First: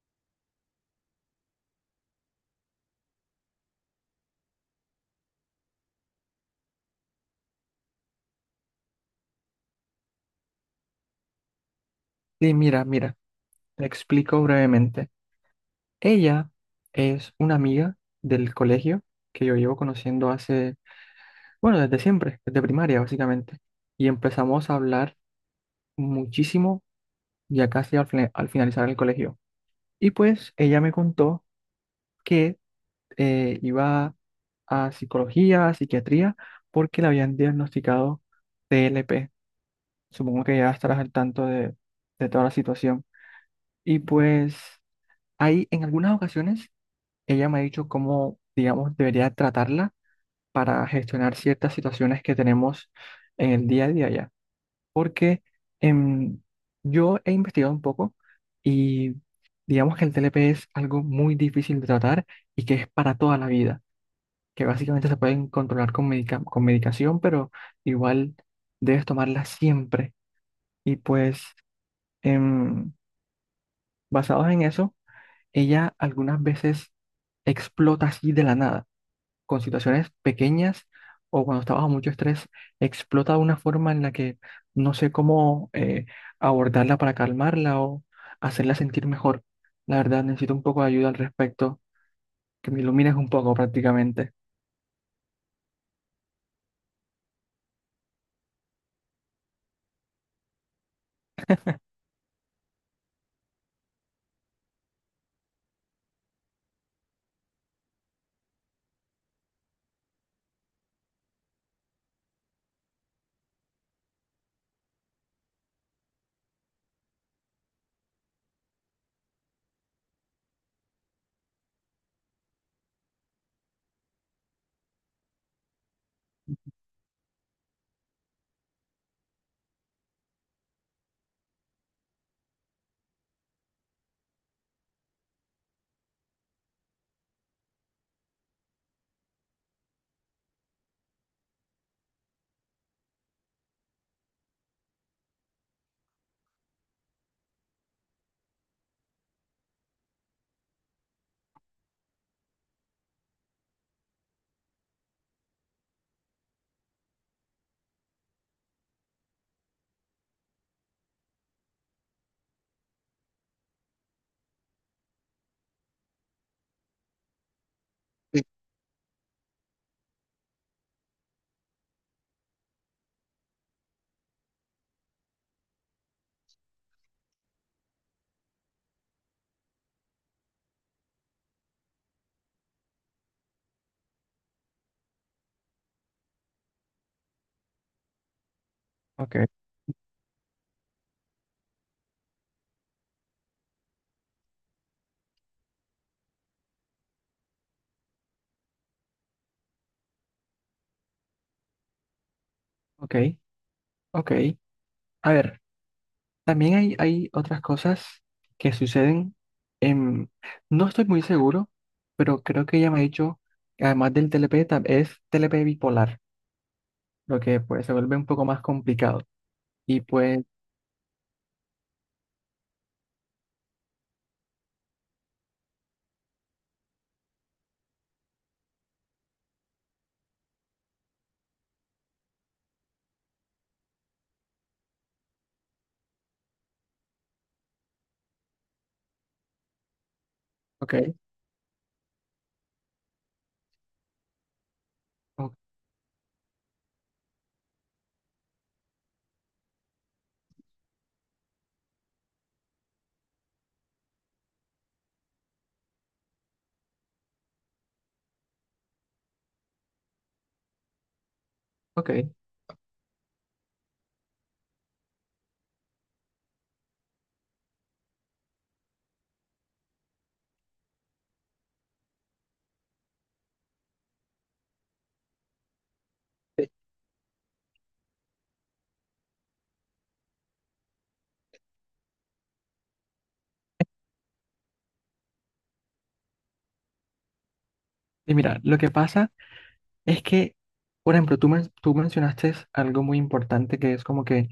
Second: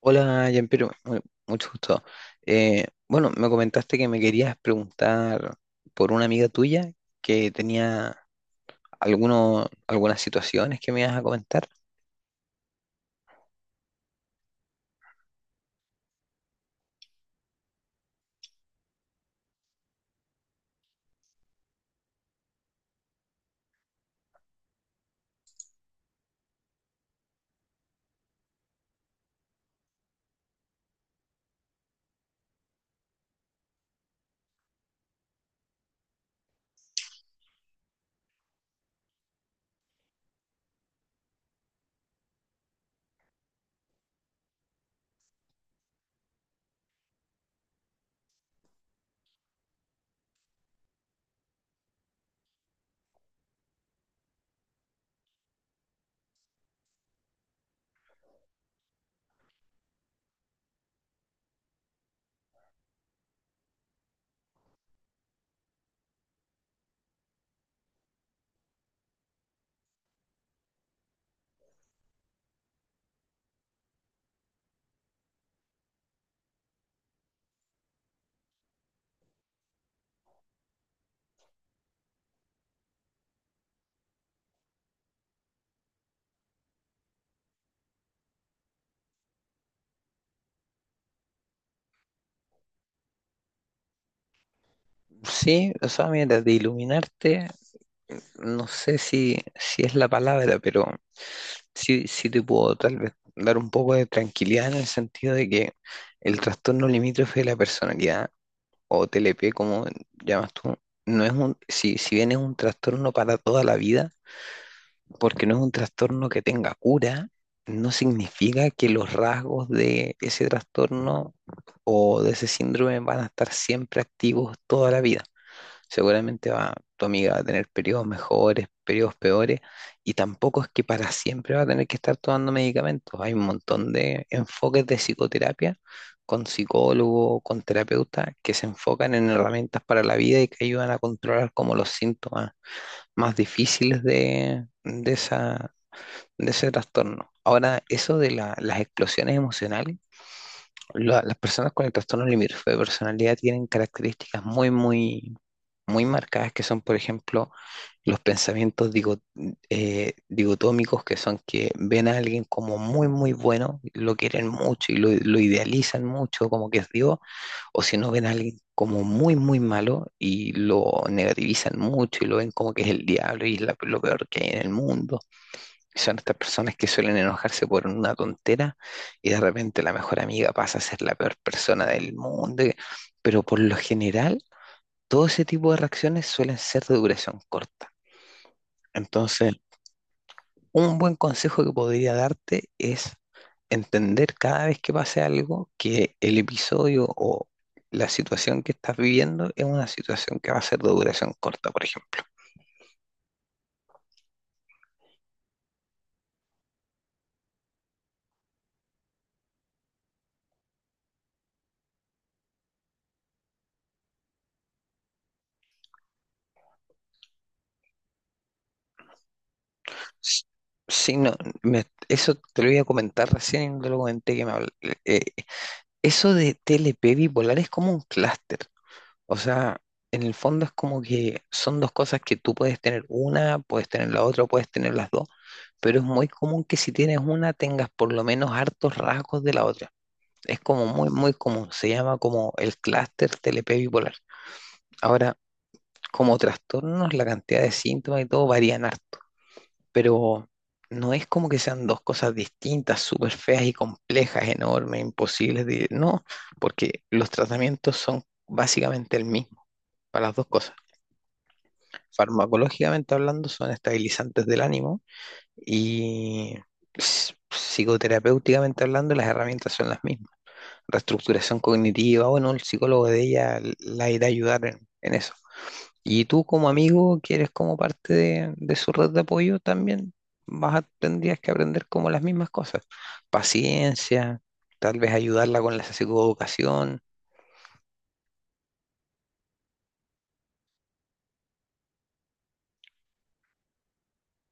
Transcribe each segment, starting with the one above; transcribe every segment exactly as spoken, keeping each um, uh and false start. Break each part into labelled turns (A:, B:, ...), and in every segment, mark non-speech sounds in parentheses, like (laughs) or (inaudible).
A: Hola, Jean-Pierre, mu- mucho gusto. Eh, bueno, me comentaste que me querías preguntar por una amiga tuya que tenía alguno, algunas situaciones que me ibas a comentar.
B: Sí, mira, mira, te explico brevemente. Ella es una amiga del colegio que yo llevo conociendo hace, bueno, desde siempre, desde primaria básicamente. Y empezamos a hablar muchísimo ya casi al, fina- al finalizar el colegio. Y pues ella me contó que eh, iba a psicología, a psiquiatría, porque le habían diagnosticado T L P. Supongo que ya estarás al tanto de, de toda la situación. Y pues ahí en algunas ocasiones ella me ha dicho cómo, digamos, debería tratarla para gestionar ciertas situaciones que tenemos en el día a día ya. Porque em, yo he investigado un poco y digamos que el T L P es algo muy difícil de tratar y que es para toda la vida, que básicamente se pueden controlar con medica- con medicación, pero igual debes tomarla siempre. Y pues, em, basados en eso, ella algunas veces explota así de la nada. con situaciones pequeñas o cuando está bajo mucho estrés, explota de una forma en la que no sé cómo eh, abordarla para calmarla o hacerla sentir mejor. La verdad, necesito un poco de ayuda al respecto, que me ilumines un poco prácticamente.
A: Sí, o sea, mira, de iluminarte, no sé si, si es la palabra, pero sí, sí te puedo tal vez dar un poco de tranquilidad en el sentido de que el trastorno limítrofe de la personalidad, o T L P, como llamas tú, no es un, si, si bien es un trastorno para toda la vida, porque no es un trastorno que tenga cura, no significa que los rasgos de ese trastorno o de ese síndrome van a estar siempre activos toda la vida. Seguramente va, tu amiga va a tener periodos mejores, periodos peores, y tampoco es que para siempre va a tener que estar tomando medicamentos. Hay un montón de enfoques de psicoterapia con psicólogo, con terapeuta, que se enfocan en herramientas para la vida y que ayudan a controlar como los síntomas más difíciles de, de esa, de ese trastorno. Ahora, eso de la- las explosiones emocionales, la- las personas con el trastorno limítrofe de personalidad tienen características muy, muy, muy marcadas, que son, por ejemplo, los pensamientos digo- eh, digotómicos, que son que ven a alguien como muy, muy bueno, lo quieren mucho y lo, lo idealizan mucho, como que es Dios, o si no ven a alguien como muy, muy malo y lo negativizan mucho y lo ven como que es el diablo y es la- lo peor que hay en el mundo. Son estas personas que suelen enojarse por una tontera y de repente la mejor amiga pasa a ser la peor persona del mundo. y- Pero por lo general, todo ese tipo de reacciones suelen ser de duración corta.
B: Ok.
A: Entonces, un buen consejo que podría darte es entender cada vez que pase algo que el episodio o la situación que estás viviendo es una situación que va a ser de duración corta, por ejemplo.
B: Ok, ok. A ver, también hay, hay otras cosas que suceden en... No estoy muy seguro, pero creo que ella me ha dicho que además del T L P, tam- es T L P bipolar, lo que pues se vuelve un poco más complicado. Y
A: S-
B: pues.
A: Sí, no, me- eso te lo iba a comentar recién y no te lo comenté que me habl- eh, eso de T L P bipolar es como un clúster. O sea, en el fondo es como que son dos cosas que tú puedes tener una, puedes tener la otra, puedes tener las dos, pero es muy común que si tienes una tengas por lo menos hartos rasgos de la otra. Es como
B: Ok,
A: muy, muy común. Se llama como el clúster T L P bipolar. Ahora,
B: o-
A: como trastornos, la cantidad de síntomas y todo varían harto, pero no es como que sean dos cosas distintas, súper feas y complejas, enormes, imposibles de... No, porque los tratamientos son básicamente el mismo para las dos cosas.
B: ok.
A: Farmacológicamente hablando, son estabilizantes del ánimo y ps- psicoterapéuticamente hablando, las herramientas son las mismas. Reestructuración cognitiva, bueno, el psicólogo de ella la irá a ayudar en en eso. Y tú,
B: Eh,
A: como amigo que eres, como parte de, de su red de apoyo también vas a, tendrías que aprender como las mismas cosas. Paciencia, tal vez ayudarla con la psicoeducación.
B: Y mira, lo que pasa es que, por ejemplo, tú, men- tú mencionaste algo muy importante que es como que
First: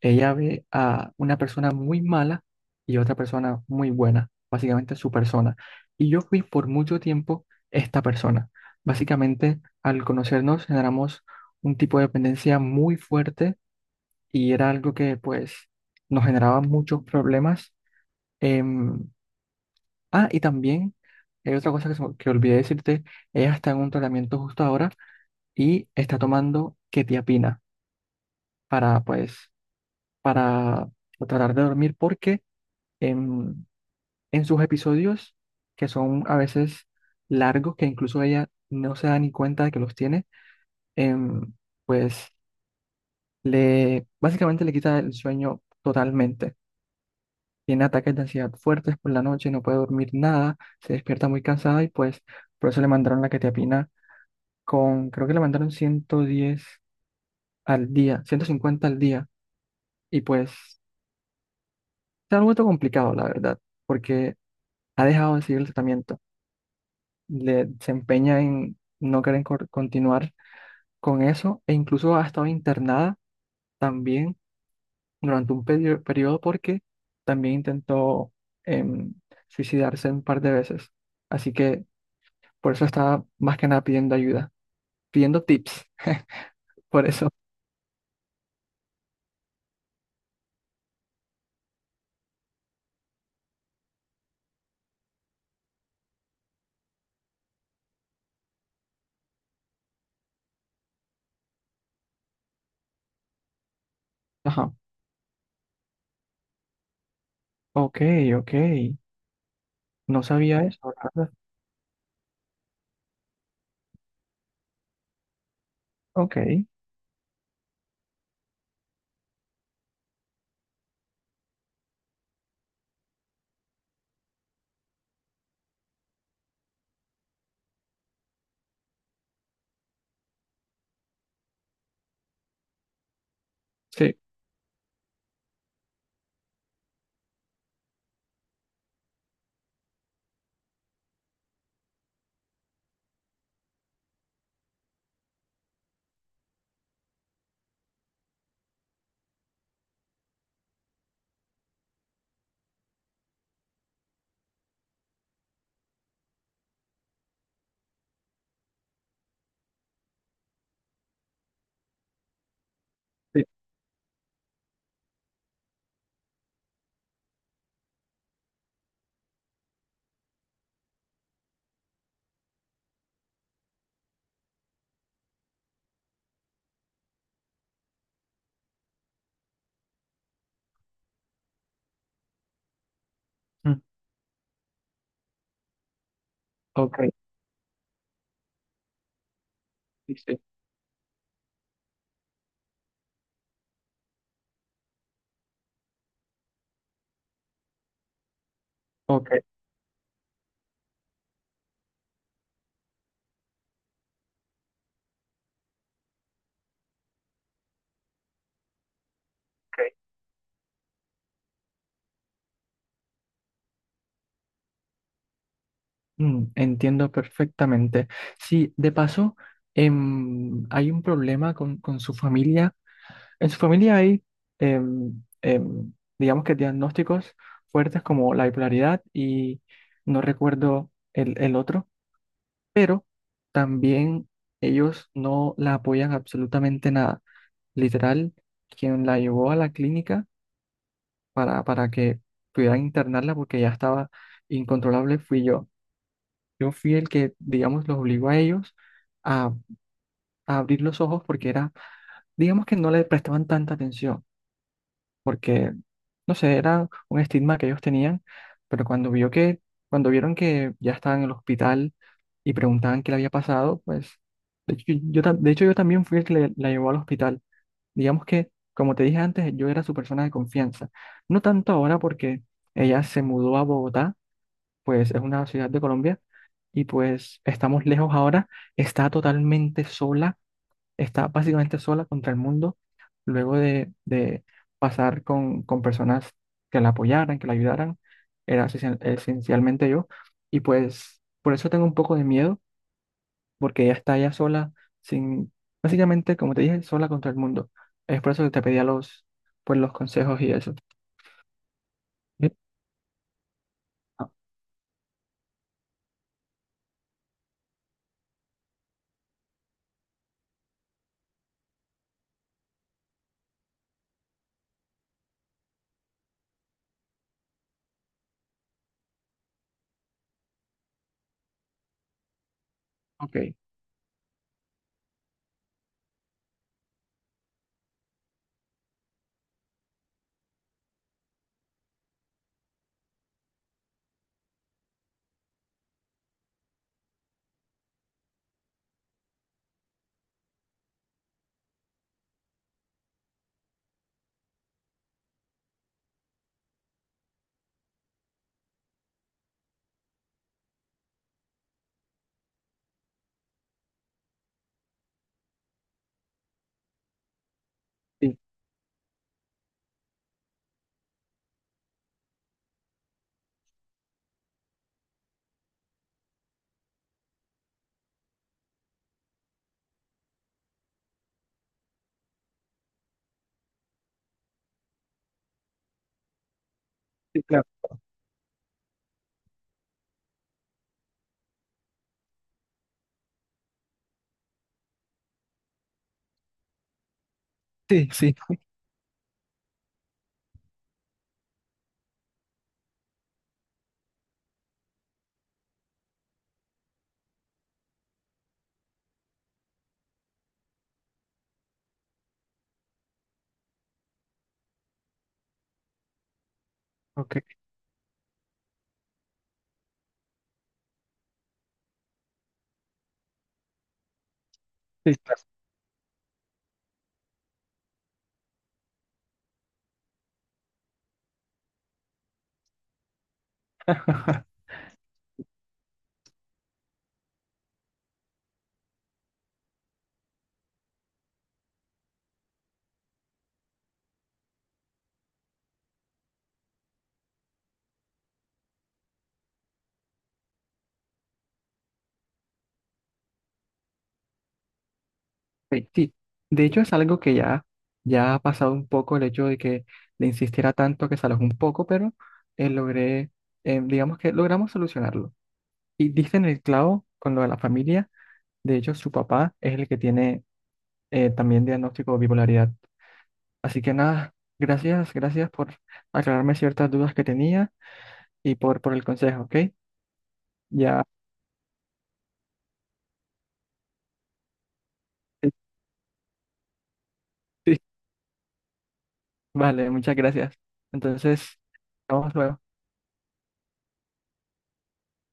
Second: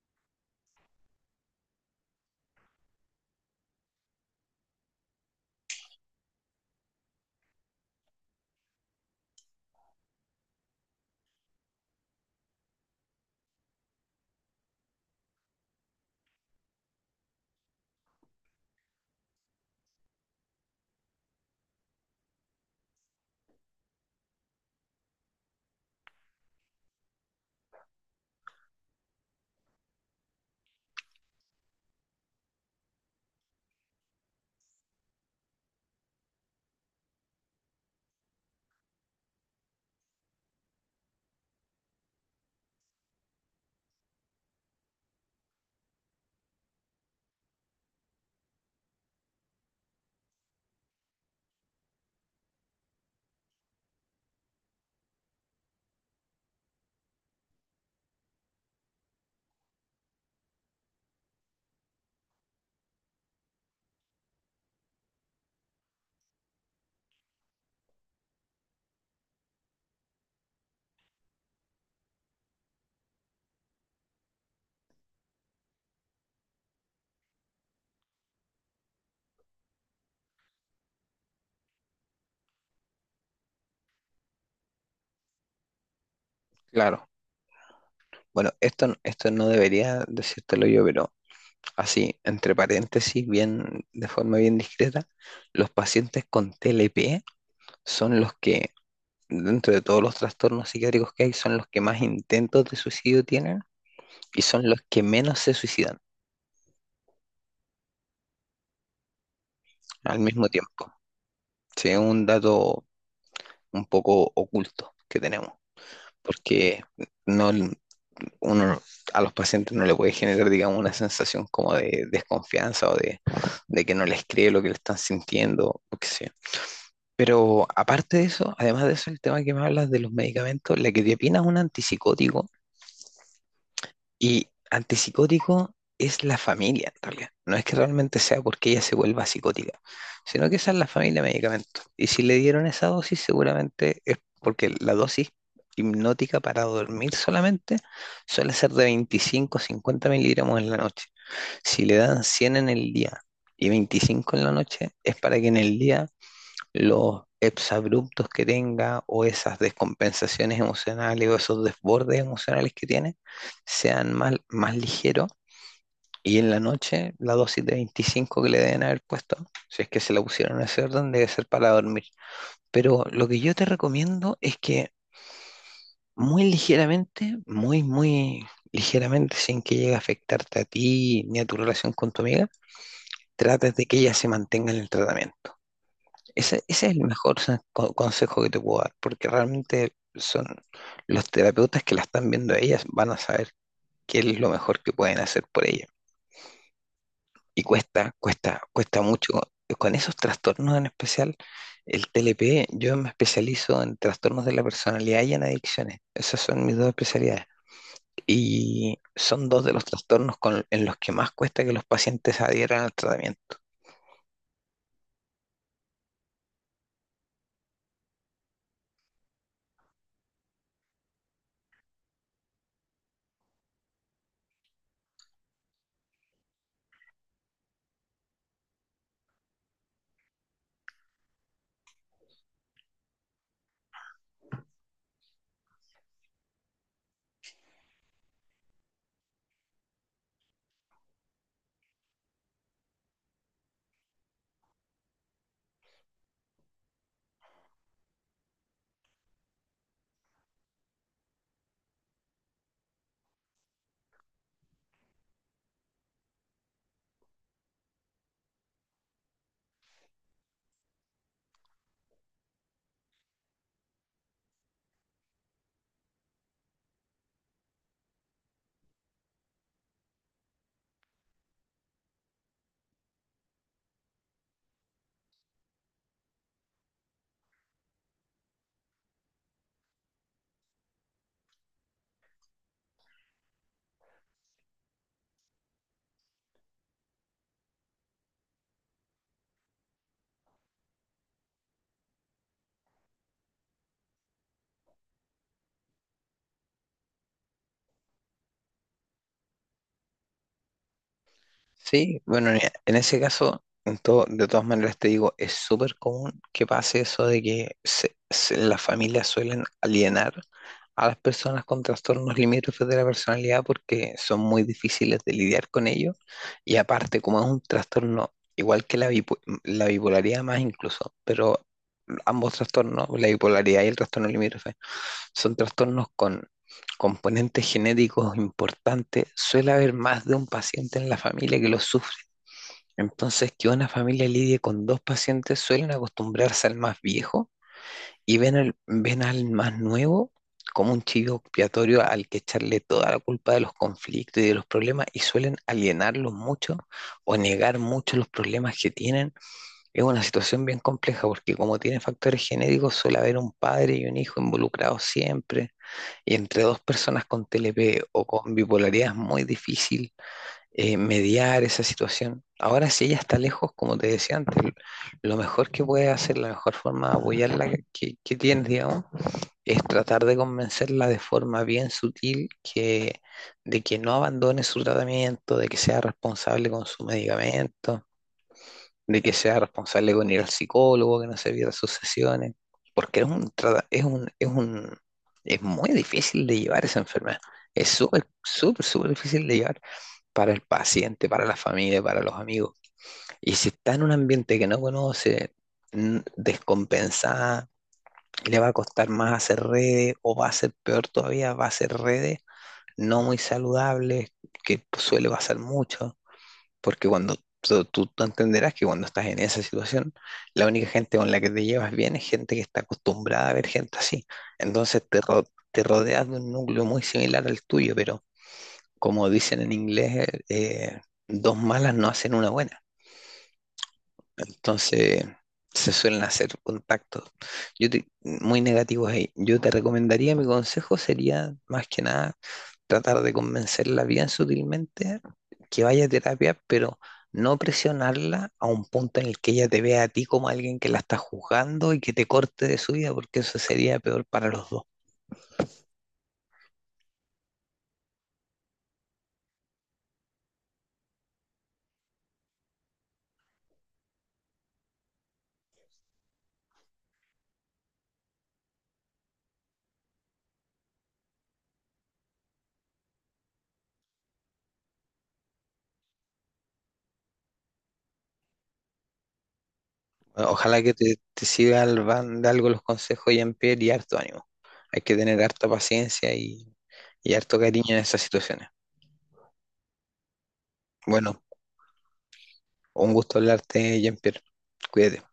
B: ella ve a una persona muy mala y otra persona muy buena, básicamente su persona. Y yo fui por mucho tiempo esta persona. Básicamente, al conocernos, generamos un tipo de dependencia muy fuerte y era algo que, pues, nos generaba muchos problemas. em, Ah, y también hay otra cosa que, se me- que olvidé decirte, ella está en un tratamiento justo ahora y está tomando quetiapina para, pues, para tratar de dormir porque en, en sus episodios, que son a veces largos, que incluso ella no se da ni cuenta de que los tiene, em, pues le, básicamente le quita el sueño totalmente. Tiene ataques de ansiedad fuertes por la noche, no puede dormir nada, se despierta muy cansada y pues por eso le mandaron la quetiapina con, creo que le mandaron ciento diez al día, ciento cincuenta al día, y pues se ha vuelto complicado, la verdad, porque ha dejado de seguir el tratamiento, le, se empeña en no querer cor- continuar con eso, e incluso ha estado internada también durante un perio- periodo porque también intentó em, suicidarse un par de veces, así que por eso estaba más que nada pidiendo ayuda, pidiendo tips,
A: Claro,
B: por eso.
A: bueno, esto, n- esto no debería decírtelo yo, pero así, entre paréntesis, bien, de forma bien discreta, los pacientes con T L P son los que, dentro de todos los trastornos psiquiátricos que hay, son los que más intentos de suicidio tienen y son
B: Ajá,
A: los que menos se suicidan
B: ok, ok.
A: al
B: No
A: mismo
B: sabía
A: tiempo.
B: eso.
A: Sí, es un dato un poco oculto que tenemos,
B: Ok,
A: porque no, uno a los pacientes no le puede generar, digamos, una sensación como de desconfianza o de, de que no les cree lo que le están sintiendo, o qué sé yo. Pero aparte de eso, además de eso, el tema que me hablas de los medicamentos, la quetiapina es un antipsicótico.
B: sí,
A: Y antipsicótico es la familia, en realidad. No es que realmente sea porque ella se vuelva psicótica, sino que esa es la familia de medicamentos. Y si le dieron esa dosis, seguramente es porque la dosis hipnótica para dormir solamente suele ser de veinticinco a cincuenta miligramos en la noche. Si le dan cien en el día y veinticinco en la noche, es para que en el día los exabruptos que tenga o esas descompensaciones emocionales o esos desbordes emocionales que tiene
B: sí,
A: sean más, más ligeros. Y en la noche, la dosis de veinticinco que le deben haber puesto, si es que se la pusieron en ese orden, debe ser para dormir. Pero lo que yo te recomiendo es que muy ligeramente, muy, muy ligeramente, sin que llegue a afectarte a ti ni a tu relación con tu amiga, trates
B: mm,
A: de que ella se mantenga en el tratamiento. Ese, ese es
B: ok,
A: el mejor sa- co- consejo que te puedo dar, porque realmente
B: sí, sí,
A: son los terapeutas que la están viendo a ellas van a saber qué es lo mejor que pueden hacer por ella. Y cuesta, cuesta, cuesta
B: ok,
A: mucho. Con esos trastornos en especial, el T L P, yo me especializo en trastornos de la personalidad y en adicciones. Esas son mis dos especialidades. Y son dos de los
B: ok.
A: trastornos con- en los que más cuesta que los pacientes adhieran al tratamiento.
B: Mm, entiendo perfectamente. Sí, de paso, em, hay un problema con, con su familia. En su familia hay, em, em, digamos que diagnósticos fuertes como la bipolaridad y no recuerdo el, el otro, pero también ellos no la apoyan absolutamente nada. Literal, quien la llevó a la clínica. para, para que pudieran internarla porque ya estaba incontrolable, fui yo. Yo fui el que, digamos, los obligó a ellos a, a abrir los ojos porque era, digamos que no le prestaban tanta atención, porque, no sé, era un estigma que ellos tenían, pero cuando vio que, cuando vieron que ya estaban en el hospital y preguntaban qué le había pasado, pues, de hecho, yo, tam- de hecho, yo también fui el que le- la llevó al hospital. Digamos que, como te dije antes, yo era su persona de confianza. No tanto ahora porque ella se mudó a Bogotá, pues es una ciudad de Colombia, y pues estamos lejos ahora, está totalmente sola, está básicamente sola contra el mundo, luego de, de pasar con, con personas que la apoyaran, que la ayudaran, era esencial- esencialmente yo, y pues por eso tengo un poco de miedo, porque ella está ya sola, sin, básicamente, como te dije, sola contra el mundo. Es por eso que te pedía los, pues, los consejos y eso.
A: Sí,
B: Sí.
A: bueno, en en ese caso, en todo-
B: Ah,
A: de todas maneras te digo, es súper común que pase eso de que se- se- las familias suelen alienar a las personas con trastornos limítrofes de la personalidad porque son muy difíciles de lidiar con ellos, y aparte como es un trastorno igual que la, bipo- la bipolaridad más incluso, pero ambos trastornos, la
B: ok,
A: bipolaridad y el trastorno limítrofe, son trastornos con componentes genéticos importantes, suele haber más de un paciente en la familia que lo sufre. Entonces, que una familia lidie con dos pacientes, suelen acostumbrarse al más viejo y ven, el- ven al más nuevo como un chivo expiatorio al que echarle toda la culpa de los conflictos y de los problemas, y suelen alienarlos mucho o negar mucho los problemas que tienen. Es una situación bien compleja porque como tiene factores genéticos suele haber un padre y un hijo involucrados siempre, y entre dos personas con T L P o
B: sí,
A: con bipolaridad es muy difícil eh, mediar esa situación. Ahora, si ella está lejos, como te decía antes, lo mejor que puede hacer, la mejor forma de apoyarla que, que tienes, digamos, es tratar de convencerla de forma bien sutil que, de que no abandone su tratamiento, de que sea responsable con su
B: sí, claro.
A: medicamento, de que sea responsable con ir al psicólogo, que no se pierda sus sesiones, porque es un, trata- es un, es un, es muy difícil de llevar esa enfermedad. Es
B: Sí,
A: súper,
B: sí, (laughs)
A: súper, súper difícil de llevar para el paciente, para la familia, para los amigos. Y si está en un ambiente que no conoce, mm, descompensada, le va a costar más hacer redes, o va a ser peor todavía, va a hacer redes no muy saludables, que suele pasar mucho. Porque cuando
B: ok,
A: tú, tú- entenderás que cuando estás en esa situación, la única gente con la que te llevas bien es gente que está acostumbrada a ver gente así. Entonces
B: sí,
A: te,
B: claro.
A: ro- te rodeas de un núcleo muy similar al tuyo, pero como dicen en inglés, eh, dos malas no hacen una buena. Entonces se suelen hacer contactos yo te- muy negativos ahí. Yo te recomendaría, mi consejo sería más que nada tratar de convencerla bien sutilmente que vaya a terapia, pero no presionarla a un punto en el que ella te vea a ti como alguien que la está juzgando y que te corte de su vida, porque eso sería peor para los dos.
B: Sí, sí. De hecho es algo que ya, ya ha pasado un poco el hecho de que le insistiera tanto que se alojó un poco, pero eh, logré, eh, digamos que logramos solucionarlo. Y diste en el clavo con lo de la familia, de hecho su papá es el que tiene eh, también diagnóstico de bipolaridad. Así que nada, gracias, gracias por aclararme ciertas dudas que tenía y por, por el consejo, ¿ok?
A: Ojalá que
B: Ya,
A: te, te siga al van de algo los consejos, Jean-Pierre, y harto ánimo. Hay que tener harta
B: (laughs)
A: paciencia y, y harto
B: sí,
A: cariño en esas situaciones.
B: vale, muchas gracias.
A: Bueno,
B: Entonces, vamos luego.
A: un gusto hablarte, Jean-Pierre. Cuídate.